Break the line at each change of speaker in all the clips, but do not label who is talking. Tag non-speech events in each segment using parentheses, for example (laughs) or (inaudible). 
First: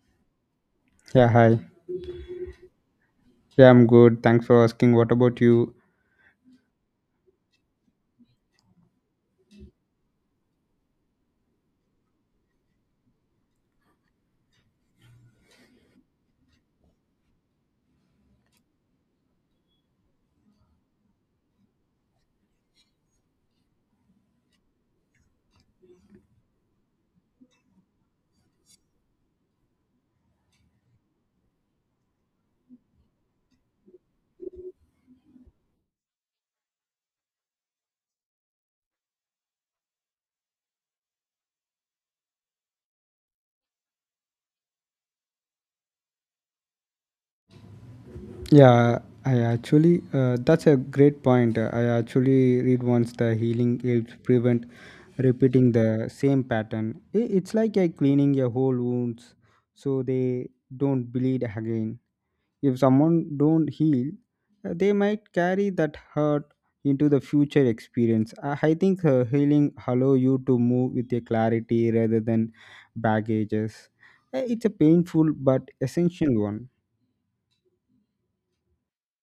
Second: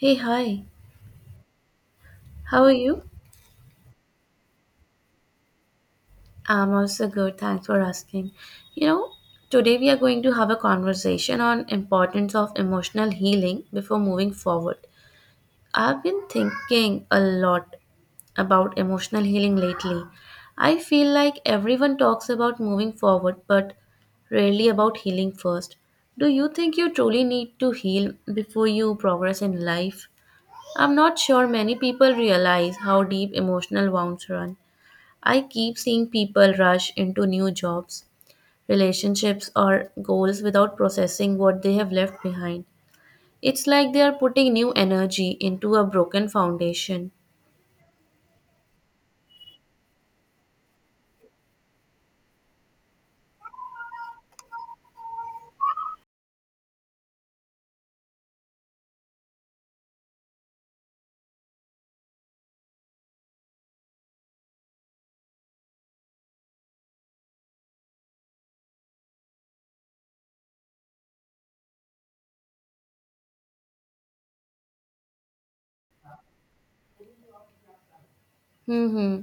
Hey, hi.
Yeah, hi.
How are you?
Yeah, I'm good. Thanks for asking. What about you?
I'm also good. Thanks for asking. You know, today we are going to have a conversation on importance of emotional healing before moving forward. I've been thinking a lot about emotional healing lately. I feel like everyone talks about moving forward but rarely about healing first. Do you think you truly need to heal before you progress in life? I'm not sure many people realize how deep emotional wounds run. I keep seeing people rush into new jobs, relationships, or goals without processing what they have left behind. It's like they are putting new energy into a broken foundation.
Yeah, that's a great point. I actually read once the healing helps prevent repeating the same pattern. It's like cleaning your whole wounds so they don't bleed again. If someone don't heal, they might carry that hurt into the future experience. I think healing allow you to move with a clarity rather than baggages. It's a painful but essential one.
hmm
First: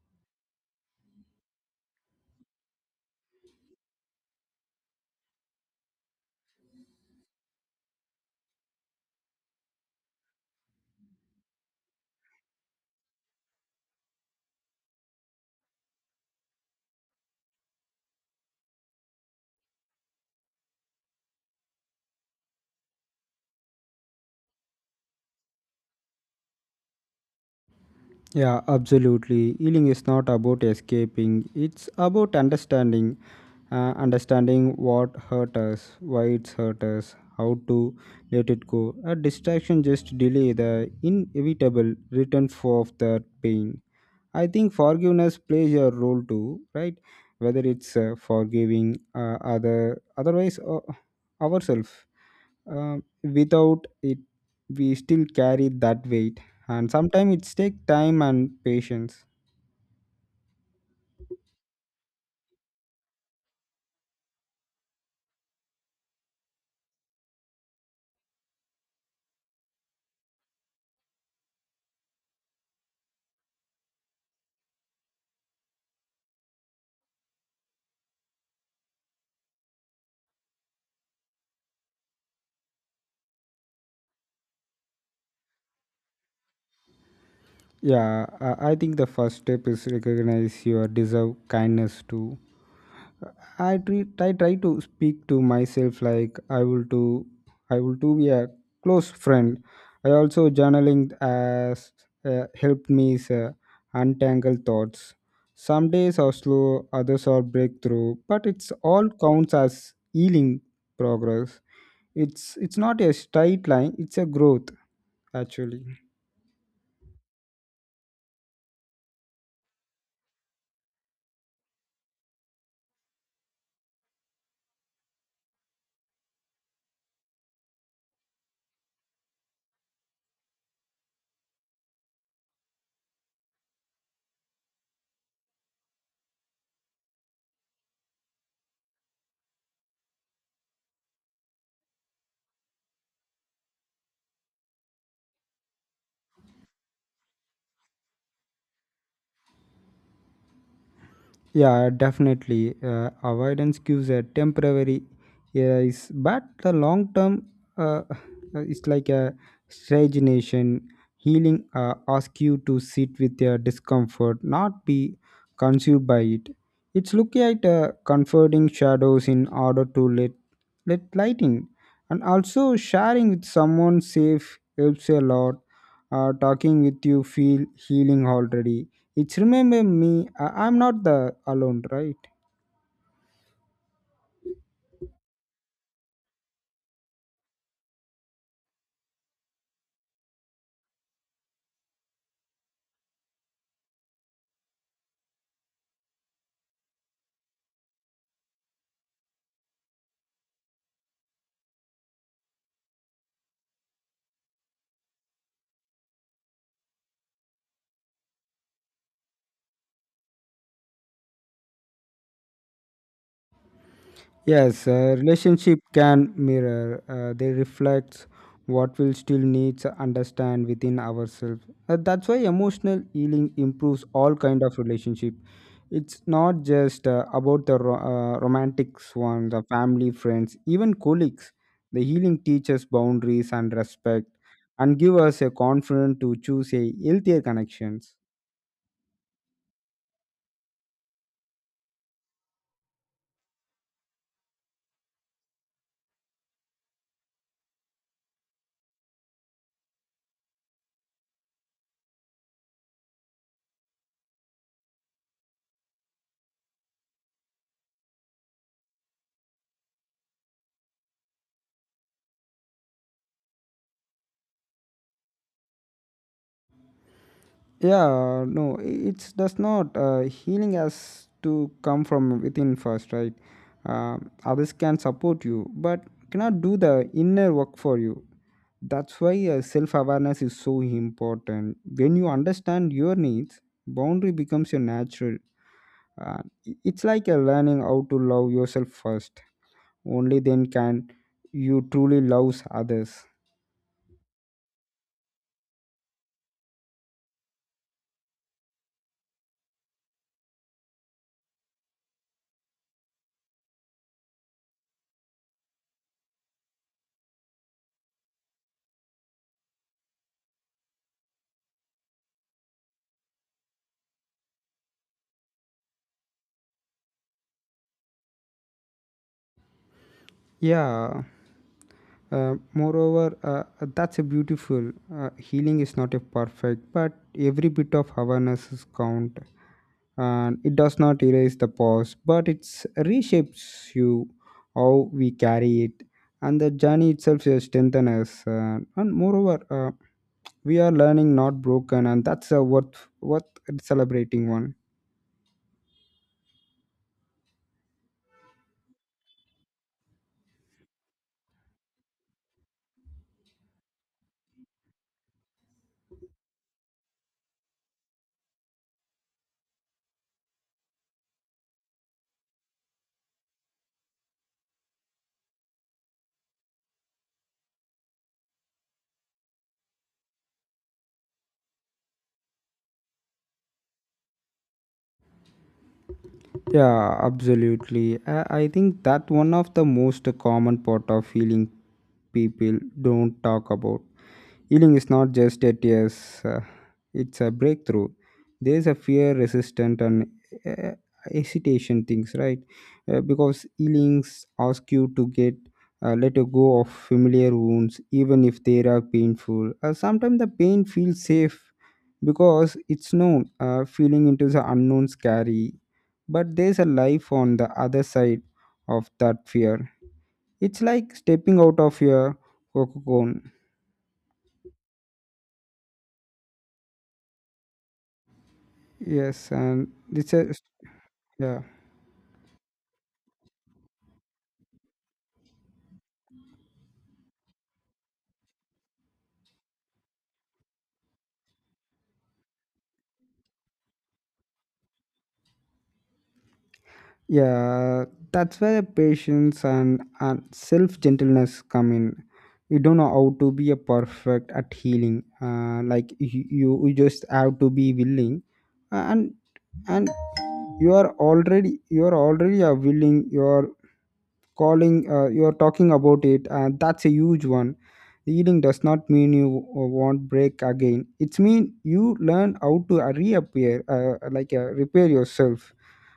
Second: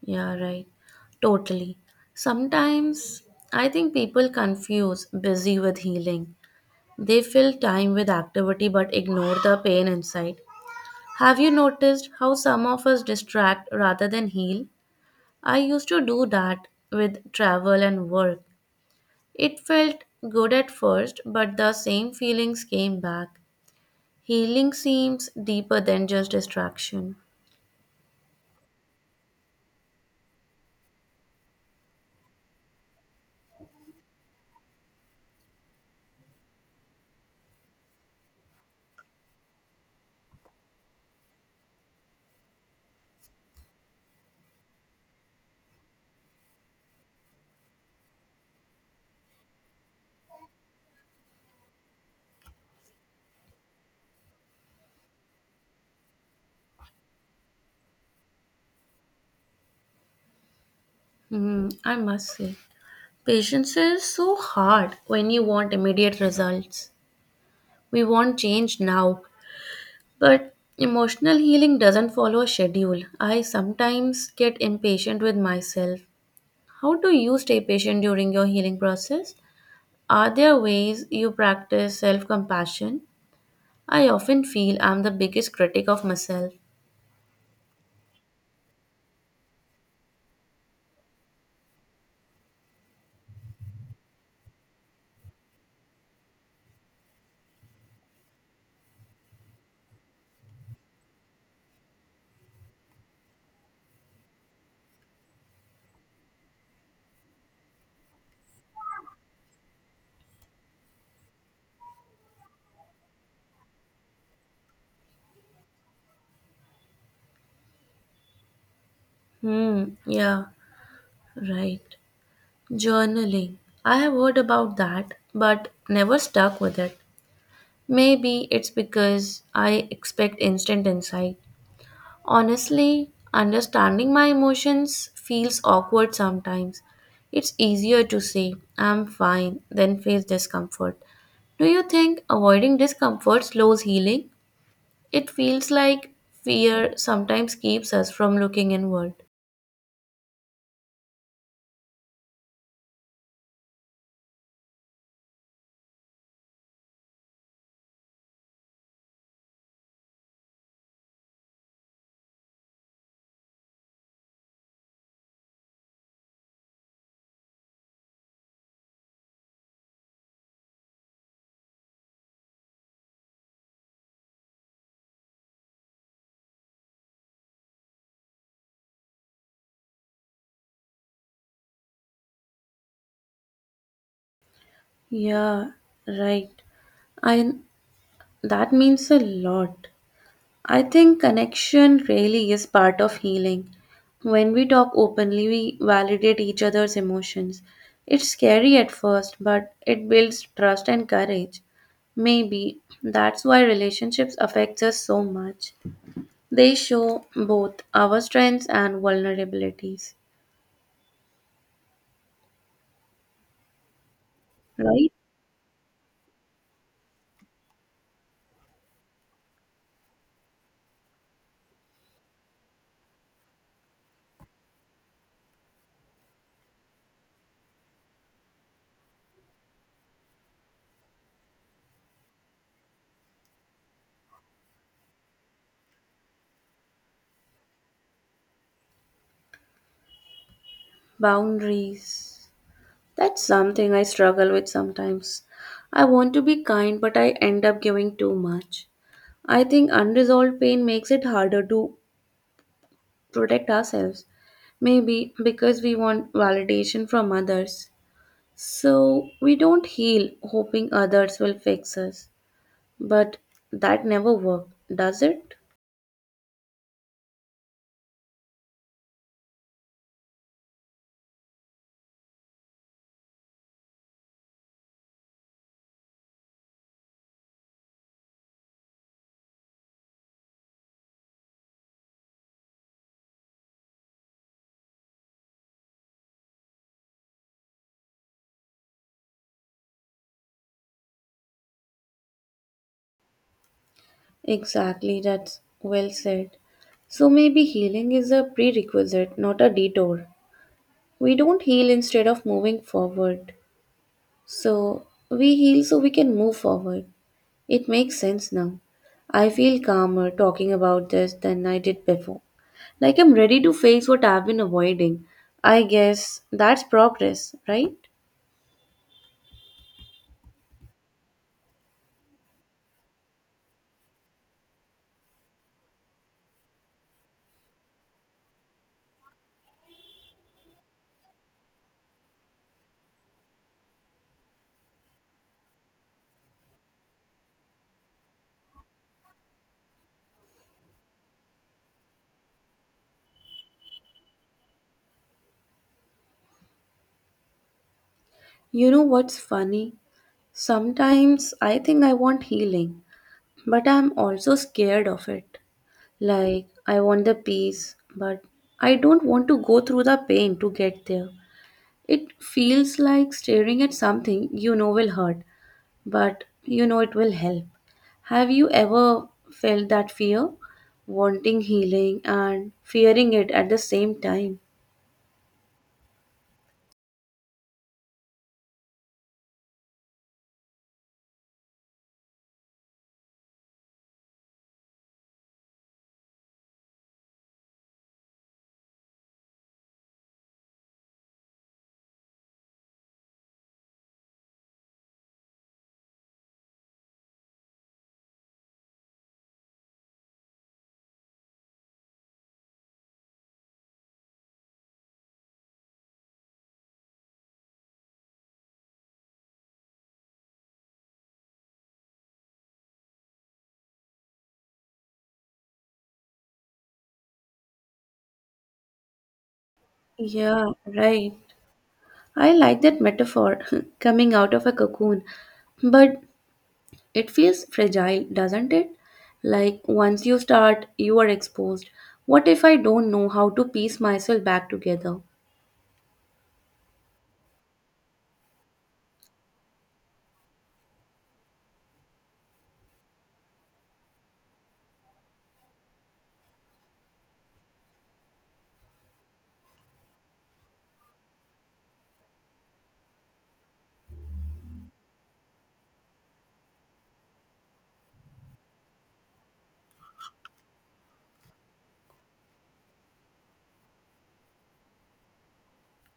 Yeah, right. Totally. Sometimes I think people confuse busy with healing. They fill time with activity but ignore the pain inside. Have you noticed how some of us distract rather than heal? I used to do that with travel and work. It felt good at first, but the same feelings came back. Healing seems deeper than just distraction.
Yeah, absolutely. Healing is not about escaping, it's about understanding. Understanding what hurt us, why it's hurt us, how to let it go. A distraction just delay the inevitable return for of the pain. I think forgiveness plays a role too, right? Whether it's forgiving otherwise ourselves. Um Without it, we still carry that weight, and sometimes it takes time and patience.
Hmm, I must say. Patience is so hard when you want immediate results. We want change now, but emotional healing doesn't follow a schedule. I sometimes get impatient with myself. How do you stay patient during your healing process? Are there ways you practice self compassion? I often feel I'm the biggest critic of myself.
Yeah, I think the first step is recognize your deserve kindness too. I try to speak to myself like I will to be a close friend. I also Journaling has helped me untangle thoughts. Some days are slow, others are breakthrough, but it's all counts as healing progress. It's not a straight line; it's a growth actually.
Hmm, yeah, right. Journaling. I have heard about that, but never stuck with it. Maybe it's because I expect instant insight. Honestly, understanding my emotions feels awkward sometimes. It's easier to say, I'm fine, than face discomfort. Do you think avoiding discomfort slows healing? It feels like fear sometimes keeps us from looking inward.
Yeah, definitely. Avoidance gives a temporary yes, but the long term, uh, it's like a stagnation. Healing asks you to sit with your discomfort, not be consumed by it. It's looking at comforting shadows in order to let light in, and also sharing with someone safe helps a lot. Talking with you feel healing already, it's remember me, I'm not the alone, right?
Yeah, right. I That means a lot. I think connection really is part of healing. When we talk openly, we validate each other's emotions. It's scary at first, but it builds trust and courage. Maybe that's why relationships affect us so much. They show both our strengths and vulnerabilities,
Yes,
right?
a relationship can mirror, they reflect what we still need to understand within ourselves. That's why emotional healing improves all kind of relationship. It's not just about the romantic ones, the family, friends, even colleagues. The healing teaches boundaries and respect and give us a confidence to choose a healthier connections.
Boundaries. That's something I struggle with sometimes. I want to be kind, but I end up giving too much. I think unresolved pain makes it harder to protect ourselves, maybe because we want validation from others. So we don't heal hoping others will fix us. But that never works, does it?
Yeah, no, it does not. Healing has to come from within first, right? uh, Others can support you, but cannot do the inner work for you. That's why self-awareness is so important. When you understand your needs, boundary becomes your natural. uh, it's like a learning how to love yourself first; only then can you truly love others.
Exactly, that's well said. So maybe healing is a prerequisite, not a detour. We don't heal instead of moving forward. So we heal so we can move forward. It makes sense now. I feel calmer talking about this than I did before. Like I'm ready to face what I've been avoiding. I guess that's progress, right?
Yeah. Moreover, that's a beautiful. Healing is not a perfect, but every bit of awareness is count, and it does not erase the past, but it reshapes you how we carry it, and the journey itself is strengthen us. And moreover, we are learning not broken, and that's a worth celebrating one.
You know what's funny? Sometimes I think I want healing, but I'm also scared of it. Like, I want the peace, but I don't want to go through the pain to get there. It feels like staring at something you know will hurt, but you know it will help. Have you ever felt that fear? Wanting healing and fearing it at the same time.
Yeah, absolutely. I think that one of the most common part of healing people don't talk about. Healing is not just a tears, it's a breakthrough. There's a fear, resistance, and uh, hesitation things, right? Because healings ask you to get let you go of familiar wounds, even if they are painful. Sometimes the pain feels safe because it's known. Feeling into the unknown scary, but there's a life on the other side of that fear. It's like stepping out of your cocoon. Yes, and it's a,
Yeah, right.
yeah,
I like that metaphor, (laughs) coming out of a cocoon. But it feels fragile, doesn't it? Like once you start, you are exposed. What if I don't know how to piece myself back together?
yeah. That's where patience and self gentleness come in. You don't know how to be a perfect at healing. Like you just have to be willing, and and you are already a willing. You are talking about it, and that's a huge one. Healing does not mean you won't break again, it's mean you learn how to reappear like repair yourself,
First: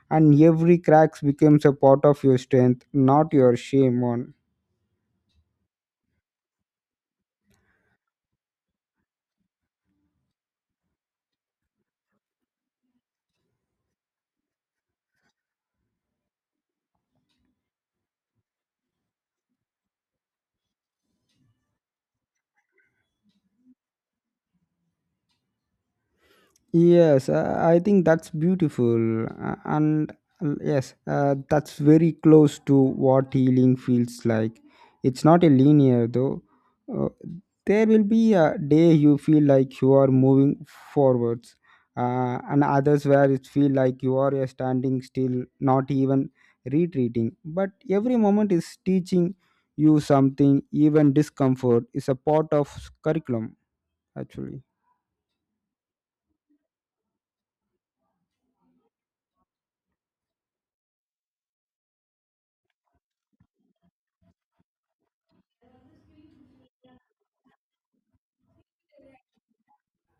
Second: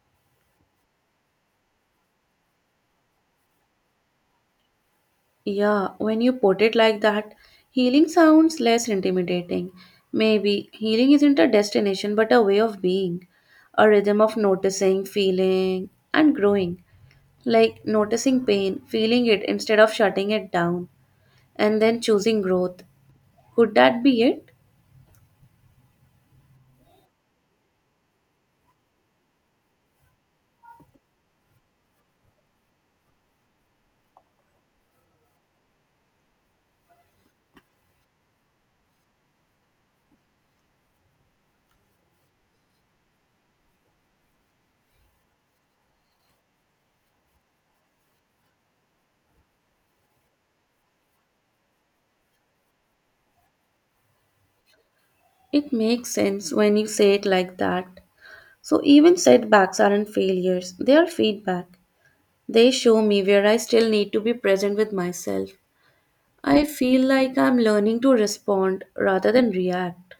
and every cracks becomes a part of your strength, not your shame one.
Yeah, when you put it like that, healing sounds less intimidating. Maybe healing isn't a destination but a way of being, a rhythm of noticing, feeling, and growing. Like noticing pain, feeling it instead of shutting it down, and then choosing growth. Could that be it?
Yes, I think that's beautiful, and yes, that's very close to what healing feels like. It's not a linear though. Uh, there will be a day you feel like you are moving forwards, and others where it feel like you are standing still, not even retreating. But every moment is teaching you something. Even discomfort is a part of curriculum, actually.
It makes sense when you say it like that. So, even setbacks aren't failures, they are feedback. They show me where I still need to be present with myself. I feel like I'm learning to respond rather than react.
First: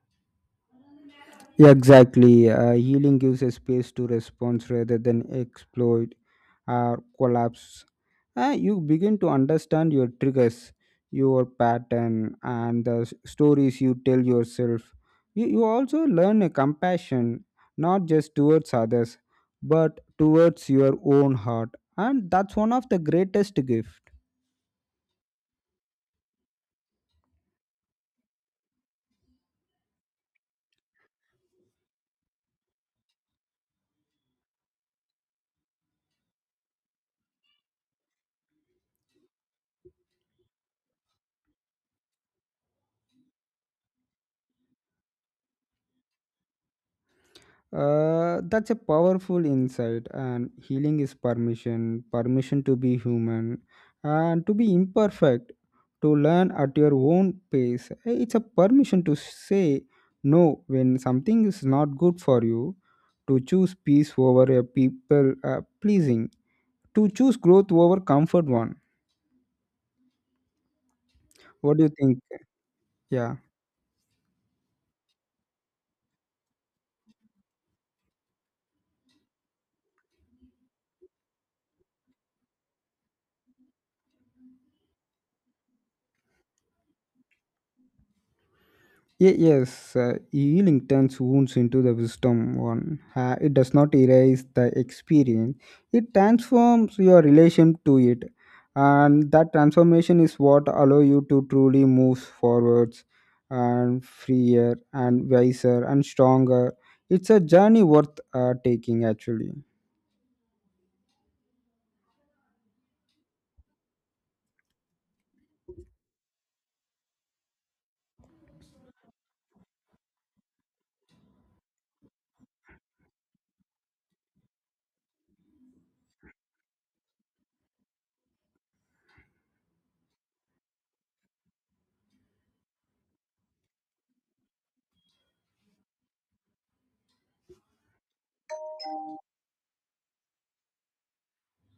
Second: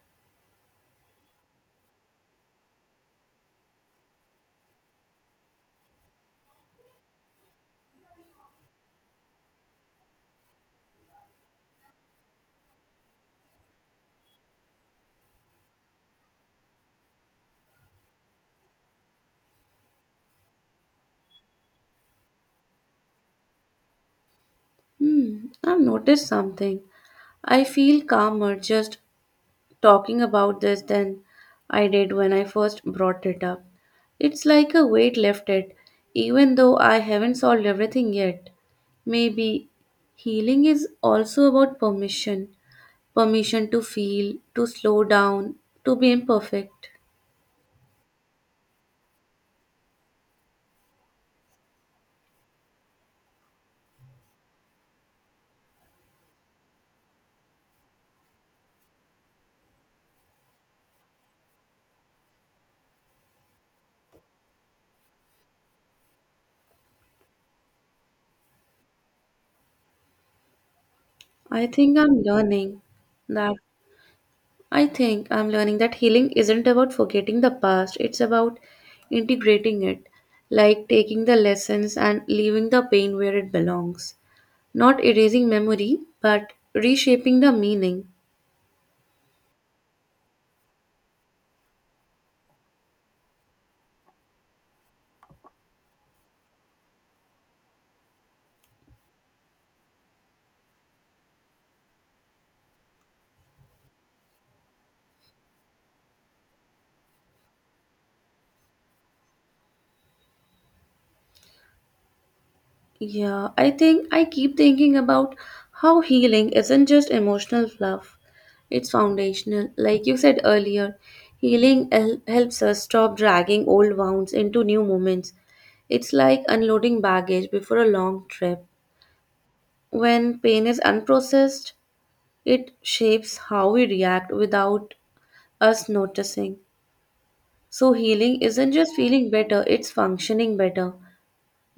Yeah, exactly. Healing gives a space to response rather than exploit or collapse. You begin to understand your triggers, your pattern, and the stories you tell yourself. You also learn a compassion, not just towards others, but towards your own heart. And that's one of the greatest gifts.
Hmm, I've noticed something. I feel calmer just talking about this than I did when I first brought it up. It's like a weight lifted, even though I haven't solved everything yet. Maybe healing is also about permission permission to feel, to slow down, to be imperfect.
That's a powerful insight, and healing is permission to be human and to be imperfect, to learn at your own pace. It's a permission to say no when something is not good for you, to choose peace over a people pleasing, to choose growth over comfort one.
I
What do you
think
think?
I'm learning
Yeah.
that I think I'm learning that healing isn't about forgetting the past, it's about integrating it, like taking the lessons and leaving the pain where it belongs. Not erasing memory, but reshaping the meaning.
Yes, healing turns wounds into the wisdom one. It does not erase the experience, it transforms your relation to it. And that transformation is what allow you to truly move forwards and freer and wiser and stronger. It's a journey worth taking, actually.
Yeah, I think I keep thinking about how healing isn't just emotional fluff, it's foundational. Like you said earlier, helps us stop dragging old wounds into new moments. It's like unloading baggage before a long trip. When pain is unprocessed, it shapes how we react without us noticing. So, healing isn't just feeling better, it's functioning better.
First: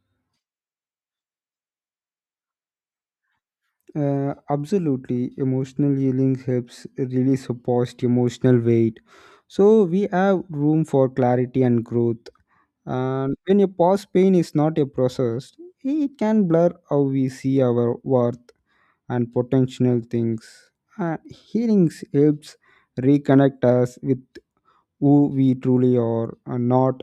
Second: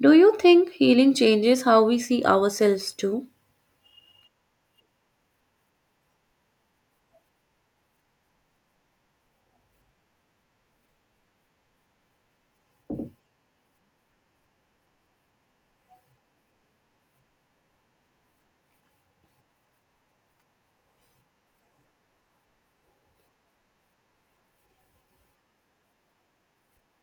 Do you think healing changes how we see ourselves too?
Absolutely. Emotional healing helps release a past emotional weight. So we have room for clarity and growth. And when a past pain is not a process, it can blur how we see our worth and potential things. And healing helps reconnect us with who we truly are and not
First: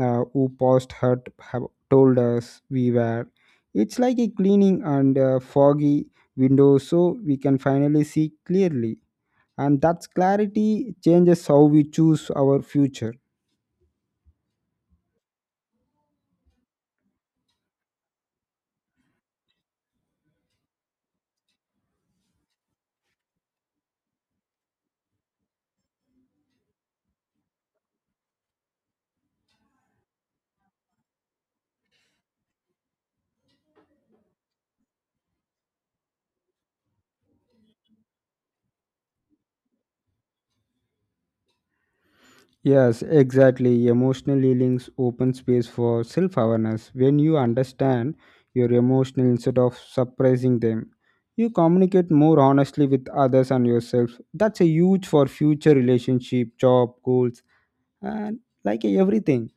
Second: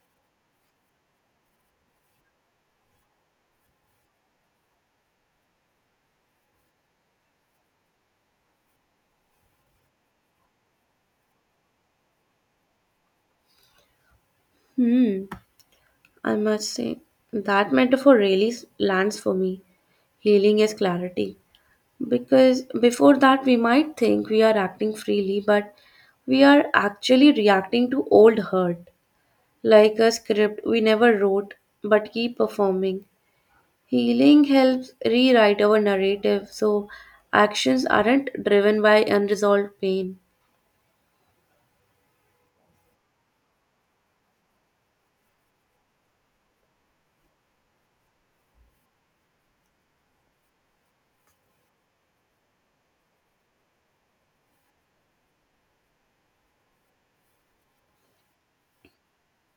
who passed had have told us we were. It's like a cleaning and foggy window so we can finally see clearly. And that clarity changes how we choose our future.
Hmm, I must say, that metaphor really lands for me. Healing is clarity. Because before that, we might think we are acting freely, but we are actually reacting to old hurt. Like a script we never wrote but keep performing. Healing helps rewrite our narrative so actions aren't driven by unresolved pain.
Yes, exactly. Emotional healings open space for self awareness. When you understand your emotional instead of suppressing them, you communicate more honestly with others and yourself. That's a huge for future relationship, job, goals, and like everything.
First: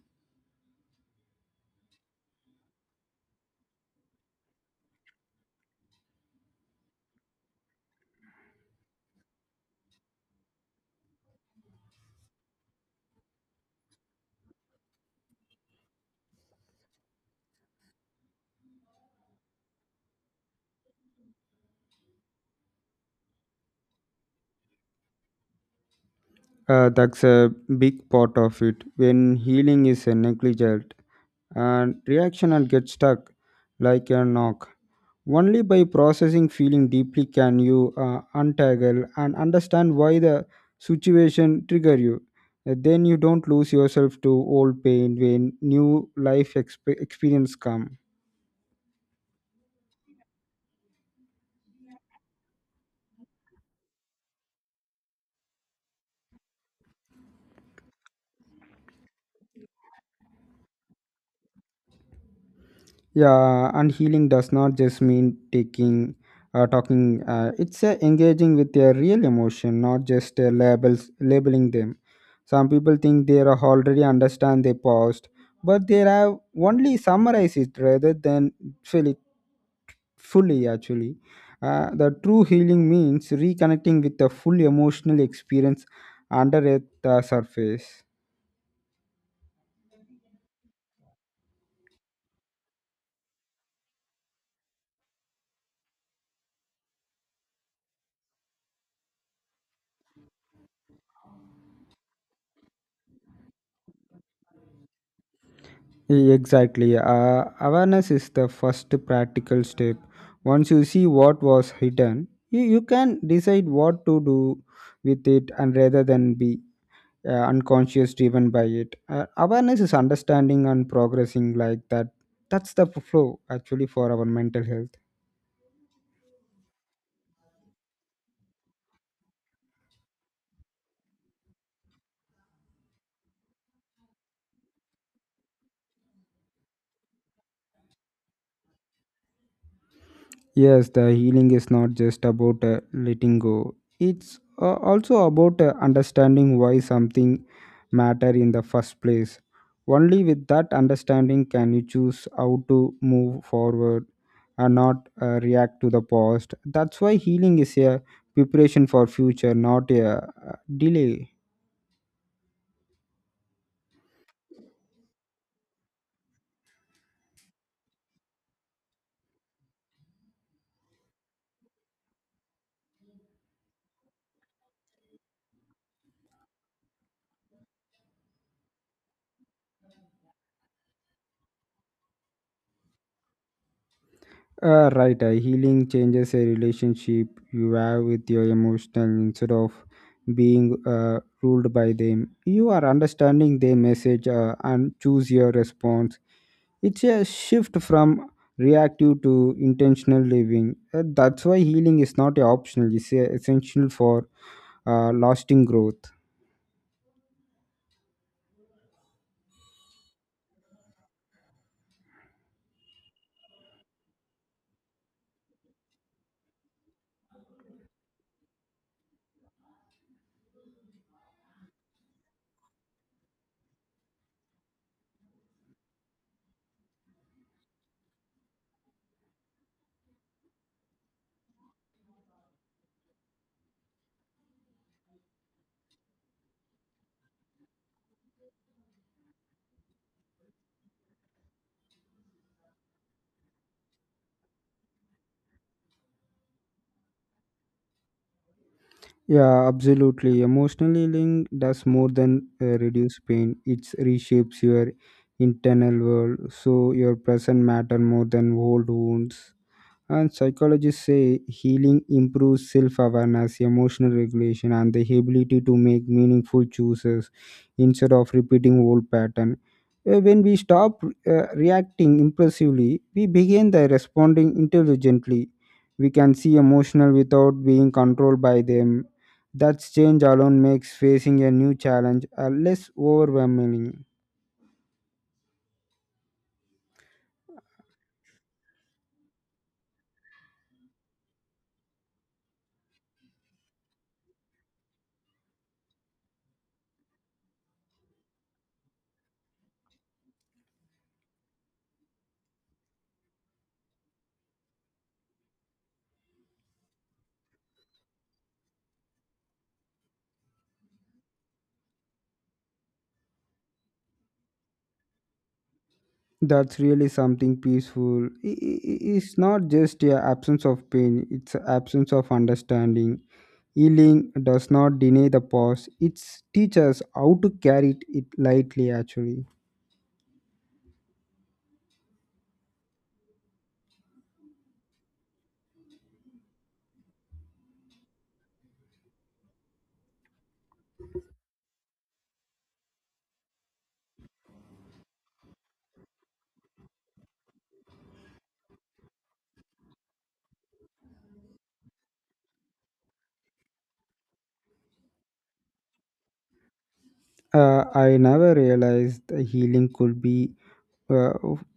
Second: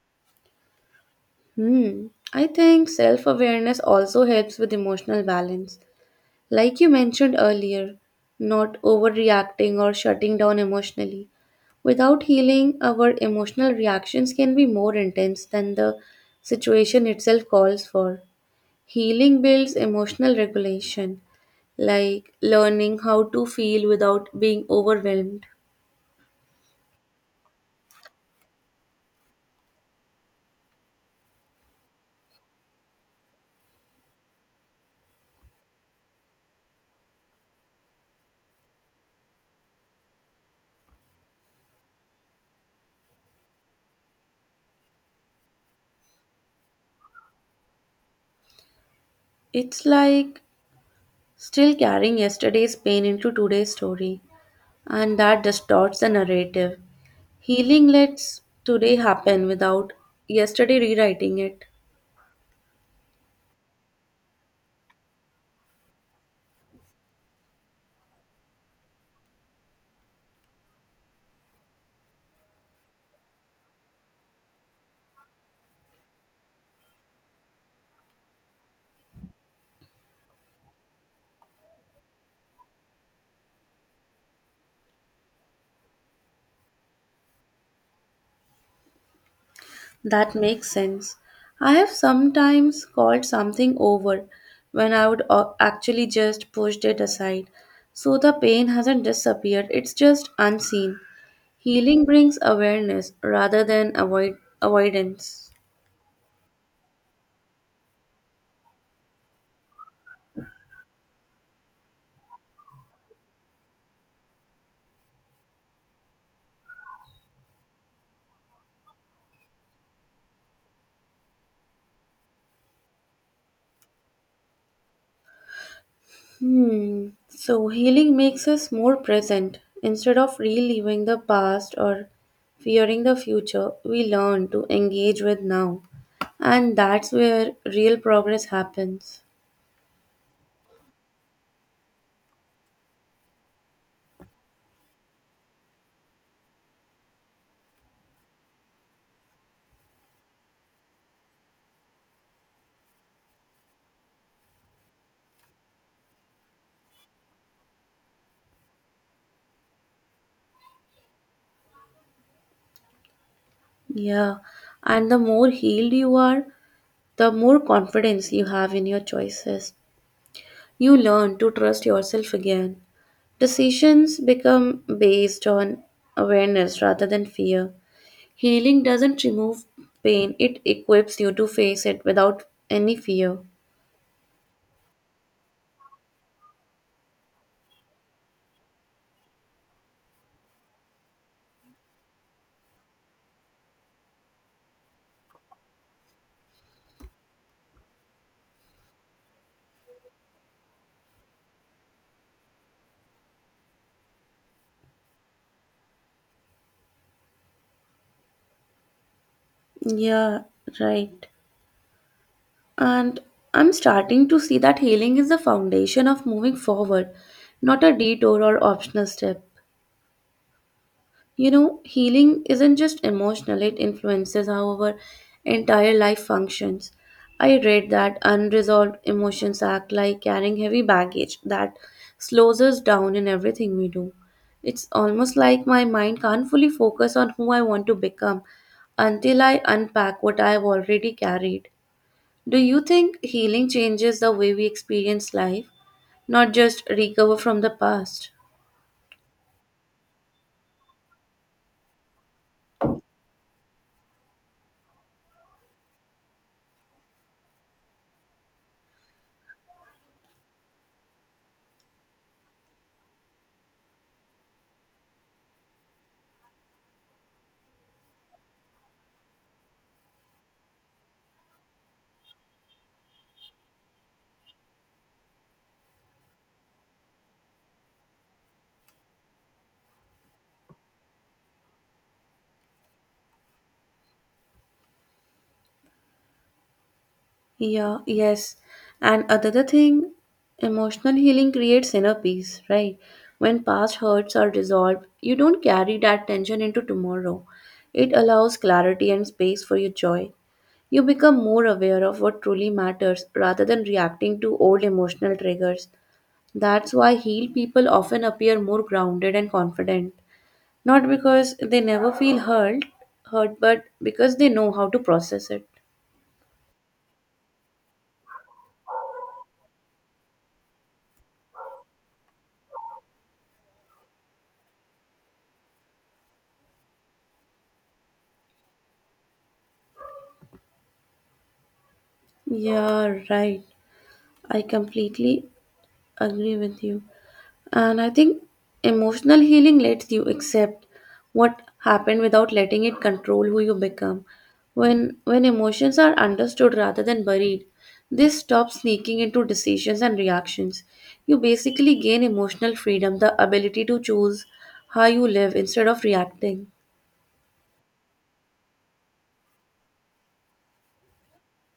Hmm. I think self awareness also helps with emotional balance. Like you mentioned earlier, not overreacting or shutting down emotionally. Without healing, our emotional reactions can be more intense than the situation itself calls for. Healing builds emotional regulation, like learning how to feel without being overwhelmed.
That's a big part of it. When healing is negligent and reaction and get stuck like a knock. Only by processing feeling deeply can you untangle and understand why the situation trigger you. Then you don't lose yourself to old pain when new life experience come.
It's like still carrying yesterday's pain into today's story, and that distorts the narrative. Healing lets today happen without yesterday rewriting it.
Yeah, and healing does not just mean taking talking. It's engaging with their real emotion, not just labels labeling them. Some people think they are already understand their past, but they have only summarize it rather than feel it fully actually. The true healing means reconnecting with the full emotional experience under the surface.
That makes sense. I have sometimes called something over when I would actually just pushed it aside. So the pain hasn't disappeared, it's just unseen. Healing brings awareness rather than avoidance.
Exactly. Awareness is the first practical step. Once you see what was hidden, you can decide what to do with it and rather than be unconscious driven by it. Awareness is understanding and progressing like that. That's the flow actually for our mental health.
Hmm. So healing makes us more present. Instead of reliving the past or fearing the future, we learn to engage with now. And that's where real progress happens.
Yes, the healing is not just about letting go. It's also about understanding why something matter in the first place. Only with that understanding can you choose how to move forward and not react to the past. That's why healing is a preparation for future, not a delay.
Yeah, and the more healed you are, the more confidence you have in your choices. You learn to trust yourself again. Decisions become based on awareness rather than fear. Healing doesn't remove pain, it equips you to face it without any fear.
Right, healing changes a relationship you have with your emotional instead of being ruled by them. You are understanding their message and choose your response. It's a shift from reactive to intentional living. That's why healing is not optional, it's essential for lasting growth.
Yeah, right. And I'm starting to see that healing is the foundation of moving forward, not a detour or optional step. You know, healing isn't just emotional, it influences how our entire life functions. I read that unresolved emotions act like carrying heavy baggage that slows us down in everything we do. It's almost like my mind can't fully focus on who I want to become until I unpack what I've already carried. Do you think healing changes the way we experience life, not just recover from the past?
Yeah, absolutely. Emotionally, healing does more than reduce pain. It reshapes your internal world, so your present matter more than old wounds. And psychologists say healing improves self awareness, emotional regulation, and the ability to make meaningful choices instead of repeating old pattern. When we stop reacting impulsively, we begin the responding intelligently. We can see emotional without being controlled by them. That change alone makes facing a new challenge less overwhelming.
Yeah, yes. And another thing, emotional healing creates inner peace, right? When past hurts are dissolved, you don't carry that tension into tomorrow. It allows clarity and space for your joy. You become more aware of what truly matters rather than reacting to old emotional triggers. That's why healed people often appear more grounded and confident. Not because they never feel hurt, but because they know how to process it.
That's really something peaceful. It's not just a absence of pain; it's a absence of understanding. Healing does not deny the past; it teaches how to carry it lightly. Actually,
Yeah, right. I completely agree with you. And I think emotional healing lets you accept what happened without letting it control who you become. When emotions are understood rather than buried, they stop sneaking into decisions and reactions. You basically gain emotional freedom, the ability to choose how you live instead of reacting.
I never realized that healing could uh,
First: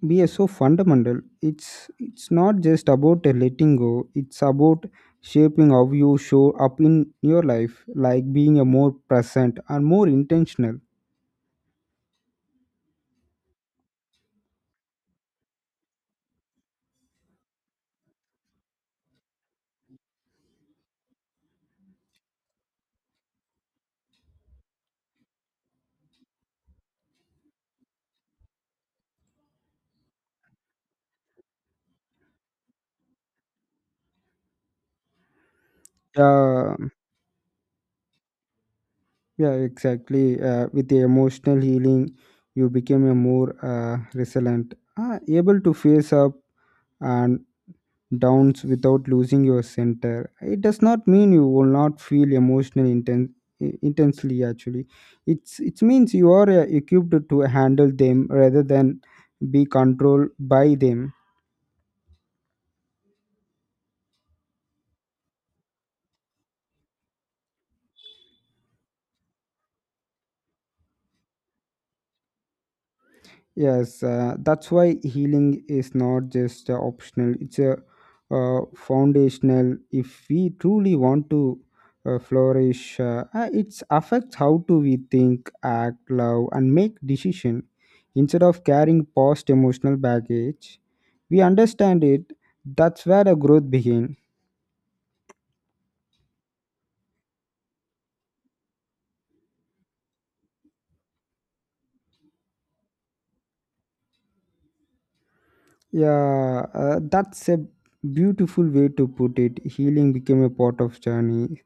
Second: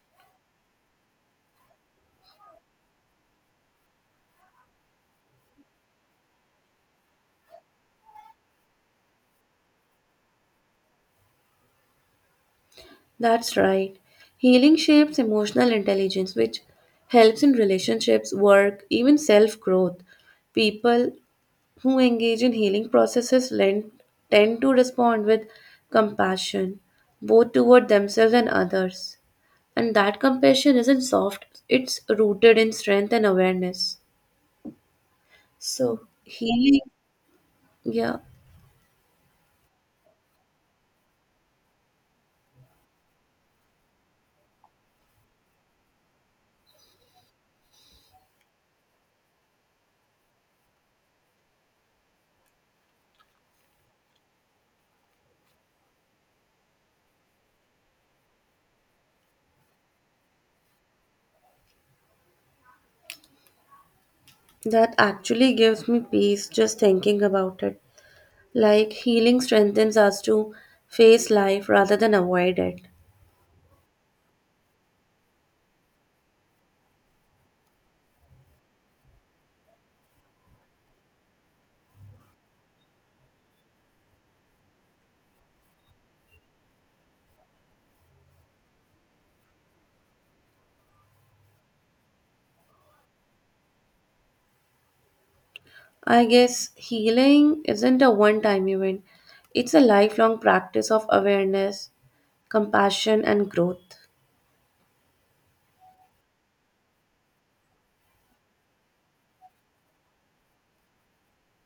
be so fundamental. It's not just about a letting go; it's about shaping how you show up in your life, like being a more present and more intentional.
That's right. Healing shapes emotional intelligence, which helps in relationships, work, even self growth. People who engage in healing processes tend to respond with compassion, both toward themselves and others. And that compassion isn't soft, it's rooted in strength and awareness. So,
Yeah.
healing, yeah,
Yeah, exactly. With the emotional healing, you became a more resilient, able to face up and downs without losing your center. It does not mean you will not feel emotional intensely. Actually, it means you are equipped to handle them rather than be controlled by them.
that actually gives me peace just thinking about it. Like, healing strengthens us to face life rather than avoid it.
Yes, that's why healing is not just optional, it's a foundational. If we truly want to flourish, it affects how do we think, act, love, and make decision. Instead of carrying past emotional baggage, we understand it. That's where the growth begins.
I guess healing isn't a one time event, it's a lifelong practice of awareness, compassion and growth.
Yeah, that's a beautiful way to put it. Healing became a part of journey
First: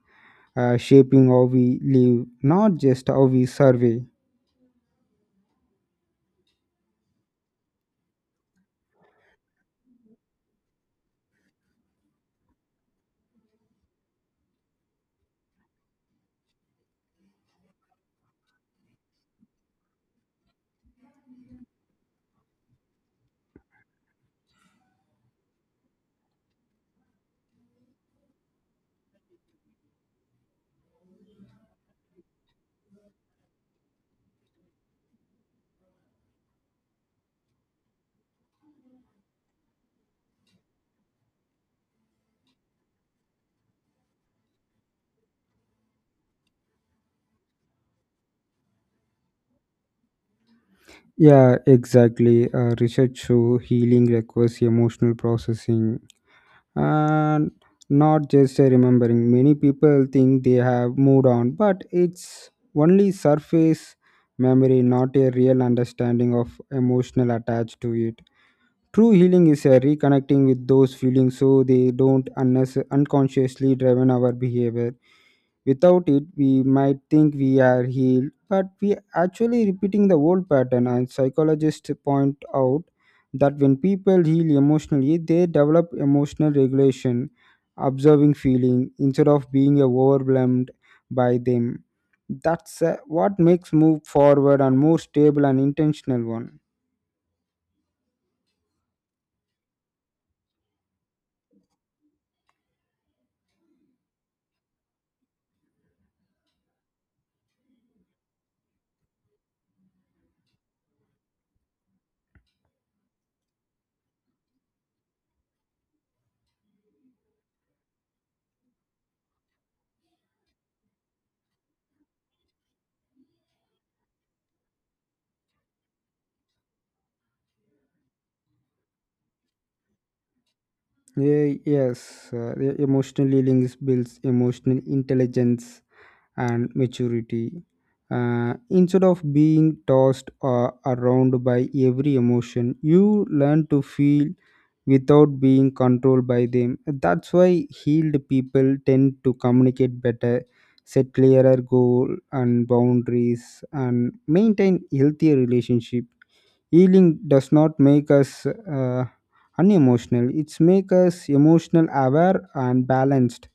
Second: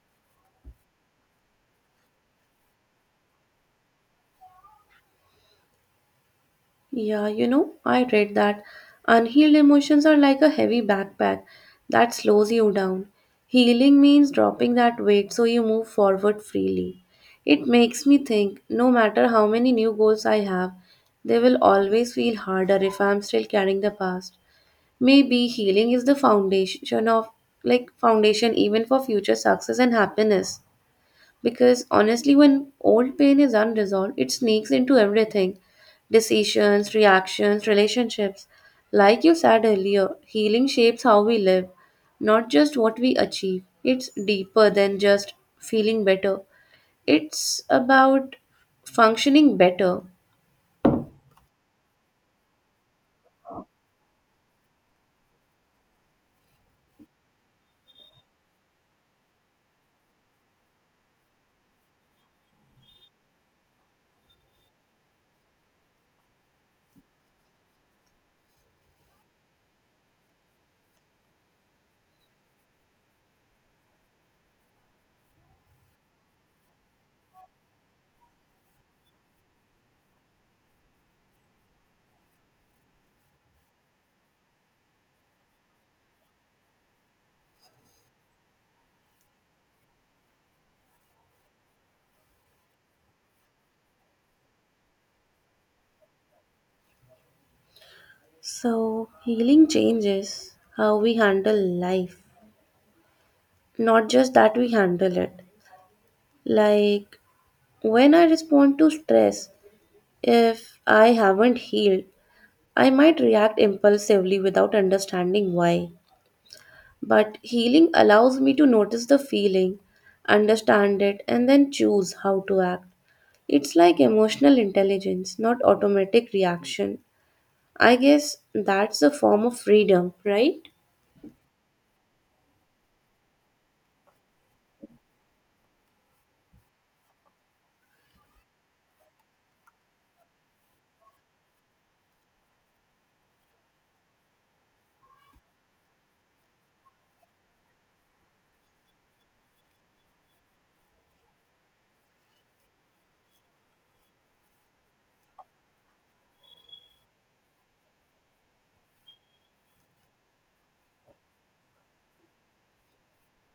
shaping how we live, not just how we survey.
Yeah, you know, I read that unhealed emotions are like a heavy backpack that slows you down. Healing means dropping that weight so you move forward freely. It makes me think no matter how many new goals I have, they will always feel harder if I am still carrying the past. Maybe healing is the foundation of like foundation even for future success and happiness. Because honestly, when old pain is unresolved, it sneaks into everything decisions, reactions, relationships. Like you said earlier, healing shapes how we live, not just what we achieve. It's deeper than just feeling better, it's about functioning better.
Yeah, exactly. Research show healing requires emotional processing and not just a remembering. Many people think they have moved on, but it's only surface memory, not a real understanding of emotional attached to it. True healing is a reconnecting with those feelings so they don't unconsciously driven our behavior. Without it, we might think we are healed, but we actually repeating the old pattern. And psychologists point out that when people heal emotionally, they develop emotional regulation, observing feeling instead of being overwhelmed by them. That's what makes move forward and more stable and intentional one.
So, healing changes how we handle life, not just that we handle it. Like, when I respond to stress, if I haven't healed, I might react impulsively without understanding why, but healing allows me to notice the feeling, understand it, and then choose how to act. It's like emotional intelligence, not automatic reaction. I guess that's a form of freedom, right?
Yeah, yes, emotional healing builds emotional intelligence and maturity. Instead of being tossed around by every emotion, you learn to feel without being controlled by them. That's why healed people tend to communicate better, set clearer goals and boundaries, and maintain healthier relationship. Healing does not make us unemotional; it's make us emotional, aware, and balanced.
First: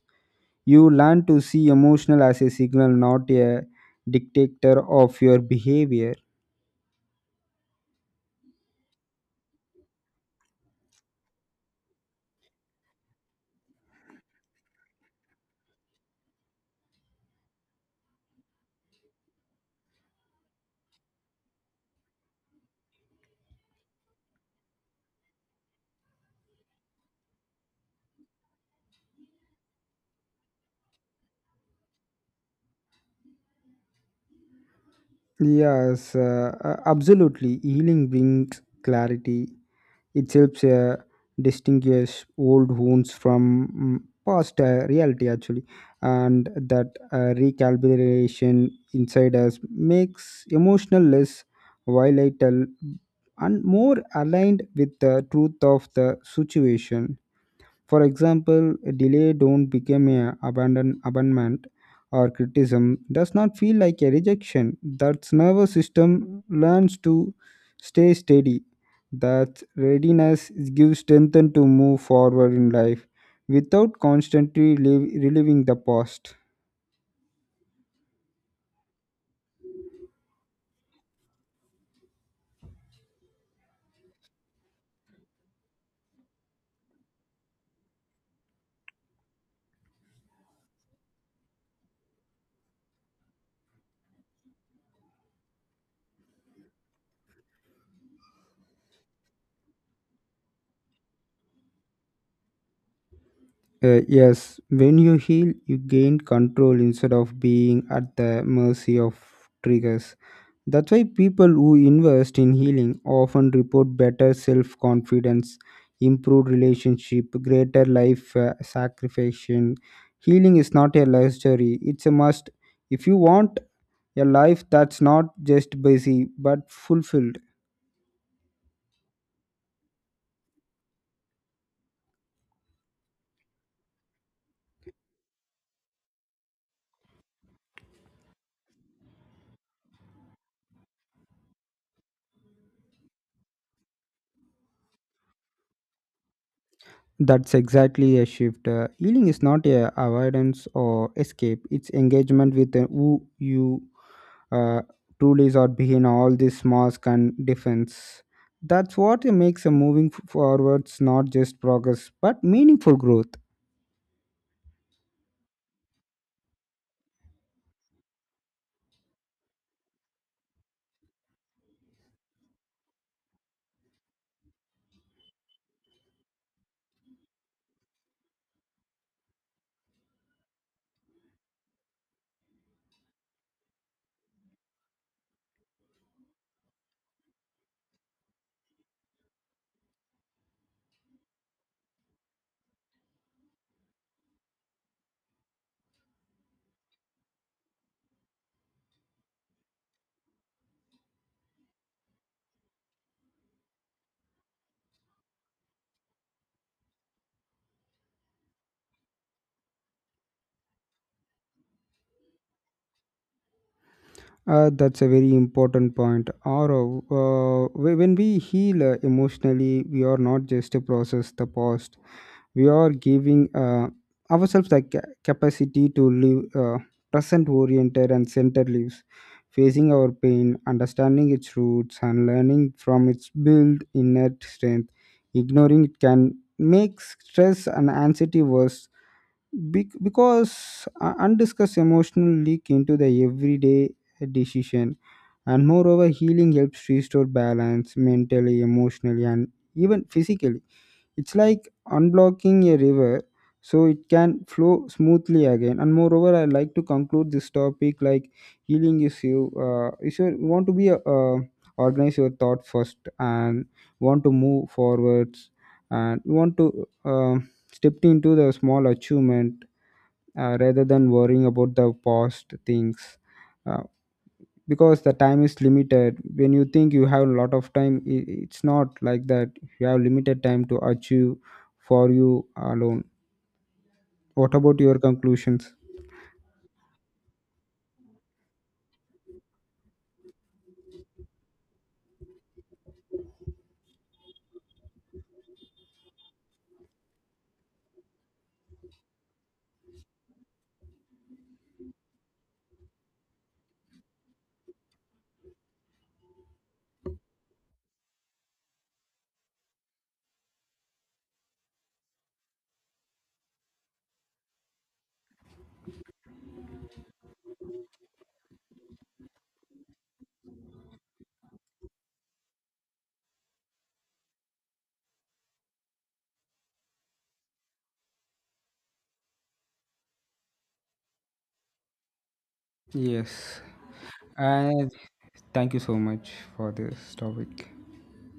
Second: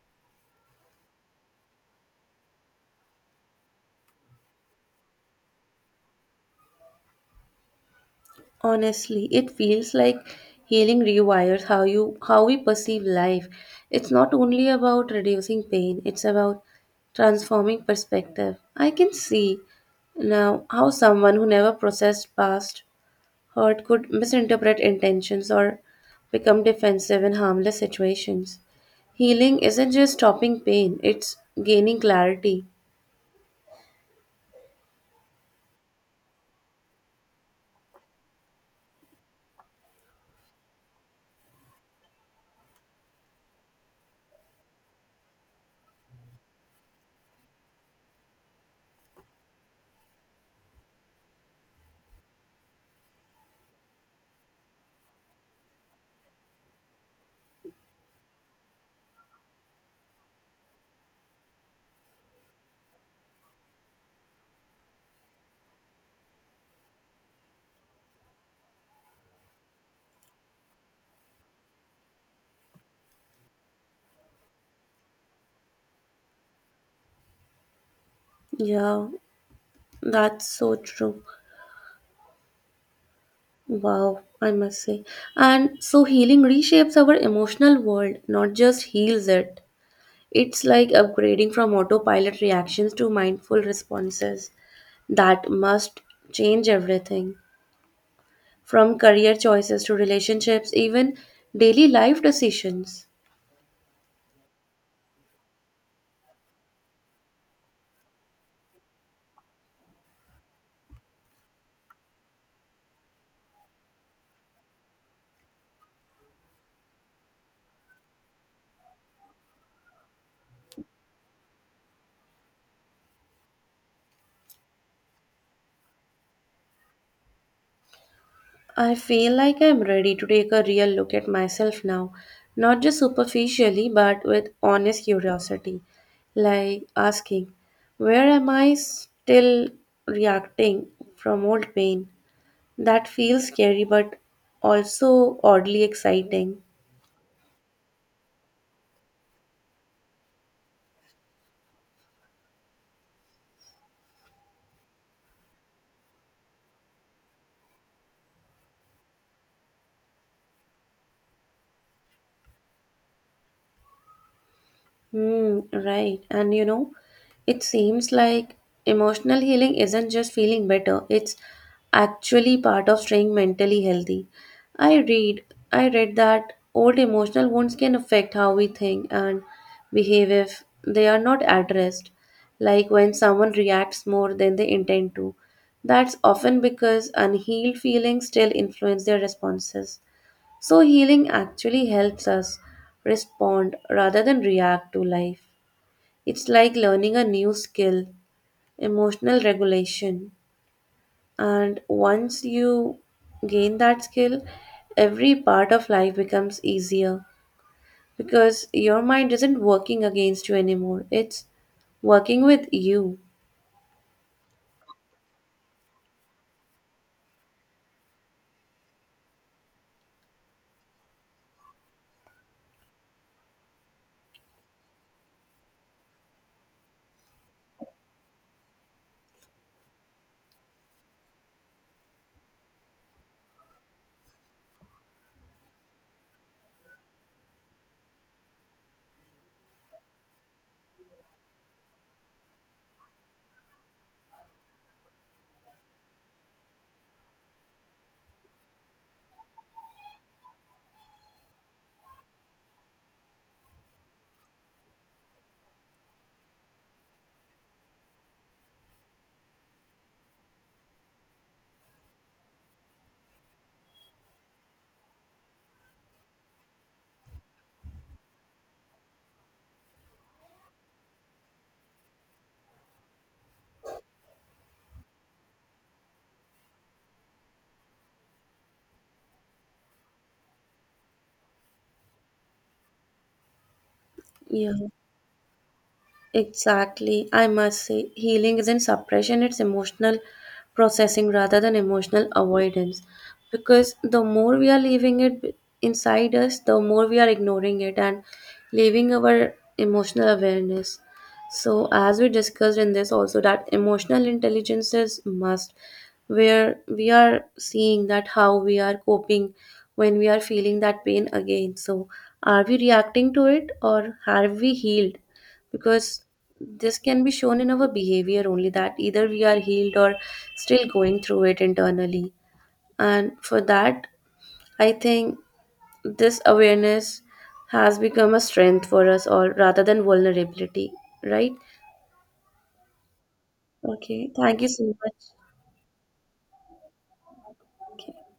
You learn to see emotional as a signal, not a dictator of your behavior.
Honestly, it feels like healing rewires how we perceive life. It's not only about reducing pain, it's about transforming perspective. I can see now how someone who never processed past hurt could misinterpret intentions or become defensive in harmless situations. Healing isn't just stopping pain, it's gaining clarity.
Yes, absolutely. Healing brings clarity. It helps distinguish old wounds from mm, past reality, actually, and that recalibration inside us makes emotional less volatile and more aligned with the truth of the situation. For example, a delay don't become a abandonment or criticism does not feel like a rejection. That nervous system learns to stay steady. That readiness gives strength to move forward in life without constantly reliving the past.
Yeah, that's so true. Wow, I must say. And so healing reshapes our emotional world, not just heals it. It's like upgrading from autopilot reactions to mindful responses that must change everything from career choices to relationships, even daily life decisions.
Yes, when you heal, you gain control instead of being at the mercy of triggers. That's why people who invest in healing often report better self confidence, improved relationship, greater life satisfaction. Healing is not a luxury, it's a must. If you want a life that's not just busy but fulfilled,
I feel like I'm ready to take a real look at myself now, not just superficially, but with honest curiosity. Like asking, where am I still reacting from old pain? That feels scary, but also oddly exciting.
that's exactly a shift. Healing is not a avoidance or escape. It's engagement with who you uh, truly are behind all this mask and defense. That's what makes a forwards not just progress but meaningful growth.
Hmm, right. And you know, it seems like emotional healing isn't just feeling better, it's actually part of staying mentally healthy. I read I read that old emotional wounds can affect how we think and behave if they are not addressed. Like when someone reacts more than they intend to. That's often because unhealed feelings still influence their responses. So, healing actually helps us respond rather than react to life. It's like learning a new skill, emotional regulation. And once you gain that skill, every part of life becomes easier because your mind isn't working against you anymore, it's working with you.
That's a very important point. Or when we heal emotionally, we are not just to process the past, we are giving ourselves the capacity to live present oriented and centered lives, facing our pain, understanding its roots and learning from its built innate strength. Ignoring it can make stress and anxiety worse, because undiscussed emotional leak into the everyday decision. And moreover, healing helps restore balance mentally, emotionally and even physically. It's like unblocking a river so it can flow smoothly again. And moreover, I like to conclude this topic like healing is you. Is you want to be a, organize your thought first and want to move forwards, and you want to step into the small achievement, rather than worrying about the past things. Uh, because the time is limited. When you think you have a lot of time, it's not like that, you have limited time to achieve for you alone. What
Yeah.
about your conclusions?
Exactly. I must say, healing isn't suppression, it's emotional processing rather than emotional avoidance. Because the more we are leaving inside us, the more we are ignoring it and leaving our emotional awareness. So, as we discussed in this, also that emotional intelligence is must, where we are seeing that how we are coping when we are feeling that pain again. So, are we reacting to it or have we healed? Because this can be shown in our behavior only that either we are healed or still going through it internally. And for that, I think this awareness has become a strength for us all rather than vulnerability, right?
Yes,
Okay, thank you so
and
much.
thank you so much for this topic.
Okay.